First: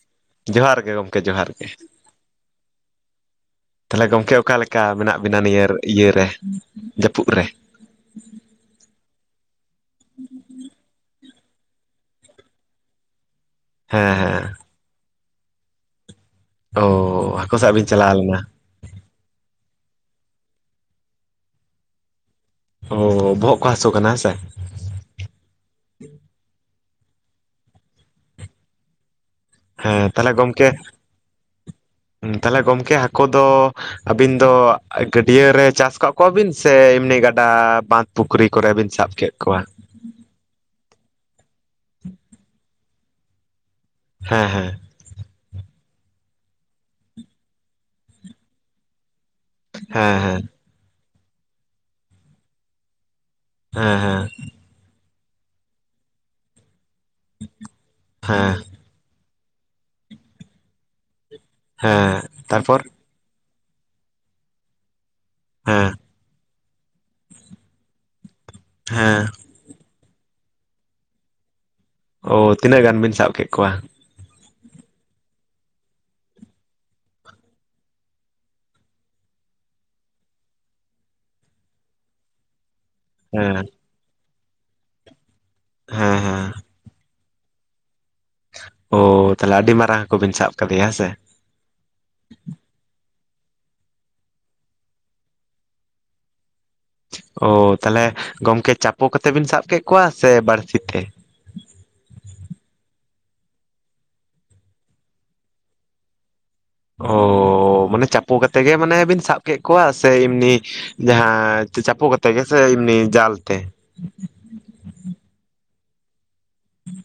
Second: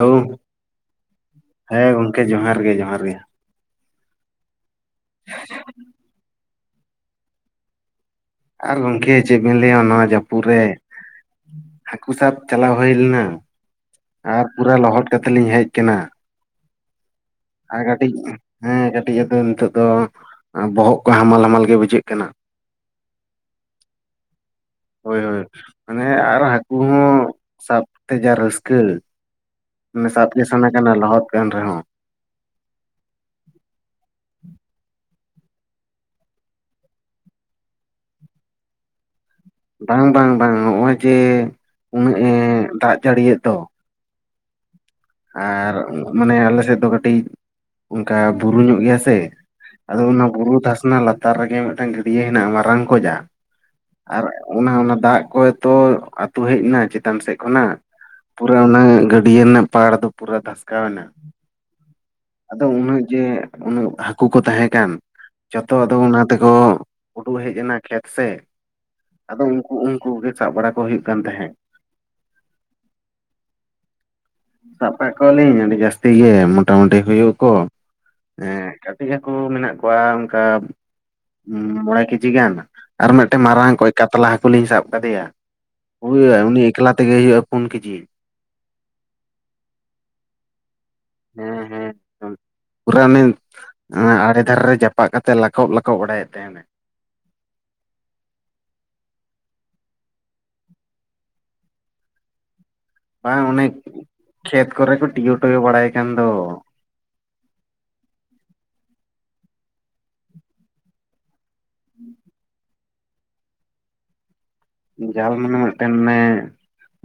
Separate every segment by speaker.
Speaker 1: [unintelligible]
Speaker 2: ᱡᱚᱦᱟᱨ ᱜᱮ ᱜᱚᱢᱠᱮ ᱡᱚᱦᱟᱨ ᱜᱮ
Speaker 1: ᱦᱮᱸ ᱜᱚᱢᱠᱮ ᱡᱚᱦᱟᱨ ᱜᱮ ᱡᱚᱦᱟᱨ ᱜᱮ
Speaker 2: ᱛᱟᱦᱚᱞᱮ ᱜᱚᱝᱠᱮ ᱚᱠᱟ ᱞᱮᱠᱟ ᱢᱮᱱᱟᱜ ᱵᱤᱱᱟ ᱱᱤᱭᱟᱹ ᱤᱭᱟᱹᱨᱮ ᱡᱟᱹᱯᱩᱫ ᱨᱮ
Speaker 1: ᱟᱨ ᱜᱚᱢᱠᱮ ᱪᱮᱫ ᱵᱤᱱ ᱞᱟᱹᱭᱟ ᱱᱚᱣᱟ ᱡᱟᱹᱯᱩᱫ ᱨᱮ ᱦᱟᱹᱠᱩ ᱥᱟᱵ ᱪᱟᱞᱟᱣ ᱦᱩᱭ ᱞᱮᱱᱟ
Speaker 2: ᱦᱮᱸ ᱦᱮᱸ
Speaker 1: ᱟᱨ ᱯᱩᱨᱟ ᱞᱚᱦᱚᱫ ᱠᱟᱛᱮᱫ ᱞᱤᱧ ᱦᱮᱡ ᱠᱟᱱᱟ
Speaker 2: ᱚᱻ
Speaker 1: ᱟᱨ ᱠᱟᱹᱴᱤᱡ ᱦᱮᱸ ᱠᱟᱹᱴᱤᱡ ᱟᱫᱚ ᱱᱤᱛᱚᱜ ᱫᱚ ᱵᱚᱦᱚᱜ ᱠᱚ ᱦᱟᱢᱟᱞ ᱦᱟᱢᱟᱞ ᱜᱮ ᱵᱩᱡᱷᱟᱹᱜ ᱠᱟᱱᱟ
Speaker 2: ᱚ ᱵᱚᱦᱚᱜ ᱠᱚ ᱦᱟᱹᱥᱩ ᱠᱟᱱᱟ ᱦᱮᱸ ᱥᱮ
Speaker 1: ᱦᱳᱭ ᱦᱳᱭ ᱢᱟᱱᱮ ᱟᱨ ᱦᱟᱹᱠᱩ ᱦᱚᱸ ᱥᱟᱵ ᱛᱮ ᱡᱟ ᱨᱟᱹᱥᱠᱟᱹ
Speaker 2: ᱦᱮᱸ
Speaker 1: ᱢᱟᱱᱮ ᱥᱟᱵᱜᱮ ᱥᱟᱱᱟ ᱠᱟᱱᱟ ᱞᱟᱦᱚᱫ ᱠᱟᱱ ᱨᱮᱦᱚᱸ
Speaker 2: ᱛᱟᱞᱦᱮ ᱜᱚᱢᱠᱮ ᱦᱟᱹᱠᱩ ᱫᱚ ᱟᱹᱵᱤᱱ ᱫᱚ ᱜᱟᱹᱰᱭᱟᱹ ᱨᱮ ᱪᱟᱥ ᱠᱟᱜ ᱠᱚᱣᱟᱵᱤᱱ ᱥᱮ ᱮᱢᱱᱤ ᱜᱟᱰᱟ ᱵᱟᱸᱫᱷ ᱯᱩᱠᱷᱨᱤ ᱠᱚᱨᱮ ᱵᱤᱱ ᱥᱟᱵ ᱠᱮᱫ ᱠᱚᱣᱟ
Speaker 1: ᱵᱟᱝ ᱵᱟᱝ ᱵᱟᱝ ᱱᱚᱜ-ᱚᱭ ᱡᱮ ᱩᱱᱟᱹᱜ ᱮ ᱫᱟᱜ ᱡᱟᱹᱲᱤᱭᱮᱫ ᱫᱚ
Speaker 2: ᱦᱮᱸ ᱦᱮᱸ
Speaker 1: ᱟᱨ ᱢᱟᱱᱮ ᱟᱞᱮᱥᱮᱫ ᱫᱚ ᱠᱟᱹᱴᱤᱡ ᱚᱝᱠᱟ ᱵᱩᱨᱩ ᱧᱚᱜ ᱜᱮᱭᱟ ᱥᱮ ᱟᱫᱚ
Speaker 2: ᱦᱮᱸ
Speaker 1: ᱚᱱᱟ
Speaker 2: ᱦᱮᱸ
Speaker 1: ᱵᱩᱨᱩ ᱫᱷᱟᱥᱱᱟ ᱞᱟᱛᱟᱨ ᱨᱮᱜᱮ ᱢᱤᱫᱴᱟᱝ ᱜᱟᱹᱰᱭᱟᱹ ᱦᱮᱱᱟᱜ-ᱟ ᱢᱟᱨᱟᱝ ᱠᱚᱡᱟᱜ
Speaker 2: ᱦᱮᱸ ᱦᱮᱸ
Speaker 1: ᱟᱨ ᱚᱱᱟ ᱚᱱᱟ ᱫᱟᱜ ᱠᱚ ᱛᱚ ᱟᱹᱛᱩ ᱦᱮᱡ ᱮᱱᱟ ᱪᱮᱛᱟᱱ ᱥᱮᱫ ᱠᱷᱚᱱᱟᱜ
Speaker 2: ᱦᱮᱸ
Speaker 1: ᱯᱩᱨᱟᱹ ᱚᱱᱟ ᱜᱟᱹ ᱰᱤᱭᱟᱹ ᱨᱮᱱᱟᱜ ᱯᱟᱲ ᱫᱚ ᱯᱩᱨᱟᱹ ᱫᱷᱟᱥᱠᱟᱣ ᱮᱱᱟ
Speaker 2: ᱦᱮᱸ
Speaker 1: ᱟᱫᱚ
Speaker 2: ᱛᱟᱨᱯᱚᱨ
Speaker 1: ᱩᱱᱟᱹᱜ ᱡᱮ ᱩᱱᱟᱹᱜ ᱦᱟᱹᱠᱩ ᱠᱚ ᱛᱟᱦᱮᱸ ᱠᱟᱱ ᱡᱚᱛᱚ
Speaker 2: ᱦᱮᱸ
Speaker 1: ᱟᱫᱚ ᱚᱱᱟ ᱛᱮᱠᱚ ᱩᱰᱩ ᱦᱮᱡ ᱮᱱᱟ ᱠᱷᱮᱛ ᱥᱮᱜ
Speaker 2: ᱦᱮᱸ
Speaker 1: ᱟᱫᱚ ᱩᱝᱠᱩ ᱜᱮ ᱥᱟᱵ ᱵᱟᱲᱟ ᱠᱚ ᱦᱩᱭᱩᱜ ᱠᱟᱱ ᱛᱟᱦᱮᱸᱫ
Speaker 2: ᱚ ᱛᱤᱱᱟᱹᱜ ᱜᱟᱱ ᱵᱤᱱ ᱥᱟᱵ ᱠᱮᱫ ᱠᱚᱣᱟ
Speaker 1: ᱥᱟᱵ ᱠᱟᱜ ᱠᱚᱣᱟᱞᱤᱧ ᱟᱹᱰᱤ ᱡᱟᱹᱥᱛᱤ ᱜᱮ ᱢᱳᱴᱟᱢᱩᱴᱤ ᱦᱩᱭᱩᱜ ᱟᱠᱚ ᱮᱸ ᱠᱟᱹᱴᱤᱡ ᱦᱟᱹᱠᱩ ᱢᱮᱱᱟᱜ ᱠᱚᱣᱟ ᱚᱱᱠᱟ ᱢᱚᱬᱮ ᱠᱤᱡᱤ ᱜᱟᱱ ᱟᱨ ᱢᱮᱫᱴᱮᱱ
Speaker 2: ᱦᱮᱸ
Speaker 1: ᱢᱟᱨᱟᱝ ᱠᱚᱡ ᱠᱟᱛᱞᱟ ᱦᱟᱹᱠᱩ ᱞᱤᱧ ᱥᱟᱵ ᱠᱟᱫᱮᱭᱟ
Speaker 2: ᱦᱮᱸ
Speaker 1: ᱦᱩᱭᱩᱟ
Speaker 2: ᱦᱮᱸ
Speaker 1: ᱩᱱᱤ ᱮᱠᱞᱟ ᱛᱮᱜᱮ ᱦᱩᱭᱩᱜ-ᱟ ᱯᱩᱱ ᱠᱤᱡᱤ
Speaker 2: ᱚ ᱛᱟᱦᱞᱮ ᱟᱹᱰᱤ ᱢᱟᱨᱟᱝ ᱦᱟᱹᱠᱩ ᱵᱤᱱ ᱥᱟᱵ ᱠᱟᱫᱮᱭᱟ ᱦᱮᱸ ᱥᱮ
Speaker 1: ᱦᱮᱸ ᱦᱮᱸ ᱮᱠᱫᱚᱢ ᱯᱩᱨᱟᱹ ᱩᱱᱤ ᱟᱲᱮ ᱫᱷᱟᱨᱮ ᱨᱮ ᱡᱟᱯᱟᱜ ᱠᱟᱛᱮᱫ ᱞᱟᱠᱟᱵ ᱞᱟᱠᱟᱵ ᱵᱟᱲᱟᱭᱮᱫ ᱛᱟᱦᱮᱱᱮ
Speaker 2: ᱚ ᱛᱟᱞᱦᱮ ᱜᱚᱝᱠᱮ ᱪᱟᱯᱚ ᱠᱟᱛᱮ ᱵᱤᱱ ᱥᱟᱵ ᱠᱮᱫ ᱠᱚᱣᱟ ᱥᱮ ᱵᱟᱲᱥᱤ ᱛᱮ
Speaker 1: ᱵᱟᱝ ᱚᱱᱮ ᱠᱷᱮᱛ ᱠᱚᱨᱮ ᱠᱚ ᱴᱤᱭᱚ ᱴᱚᱭᱚ ᱵᱟᱲᱟᱭ ᱠᱟᱱ ᱫᱚ
Speaker 2: ᱚᱻ ᱢᱟᱱᱮ ᱪᱟᱯᱚ ᱠᱟᱛᱮ ᱜᱮ ᱢᱟᱱᱮ ᱵᱤᱱ ᱥᱟᱵ ᱠᱮᱫ ᱠᱚᱣᱟ ᱥᱮ ᱮᱢᱱᱤ ᱡᱟᱦᱟᱸ ᱪᱟᱯᱚ ᱠᱟᱛᱮᱫ ᱜᱮᱥᱮ ᱮᱢᱱᱤ ᱡᱟᱞ ᱛᱮ
Speaker 1: ᱡᱟᱞ ᱢᱟᱱᱮ ᱢᱮᱫᱴᱮᱱ ᱟᱱᱮ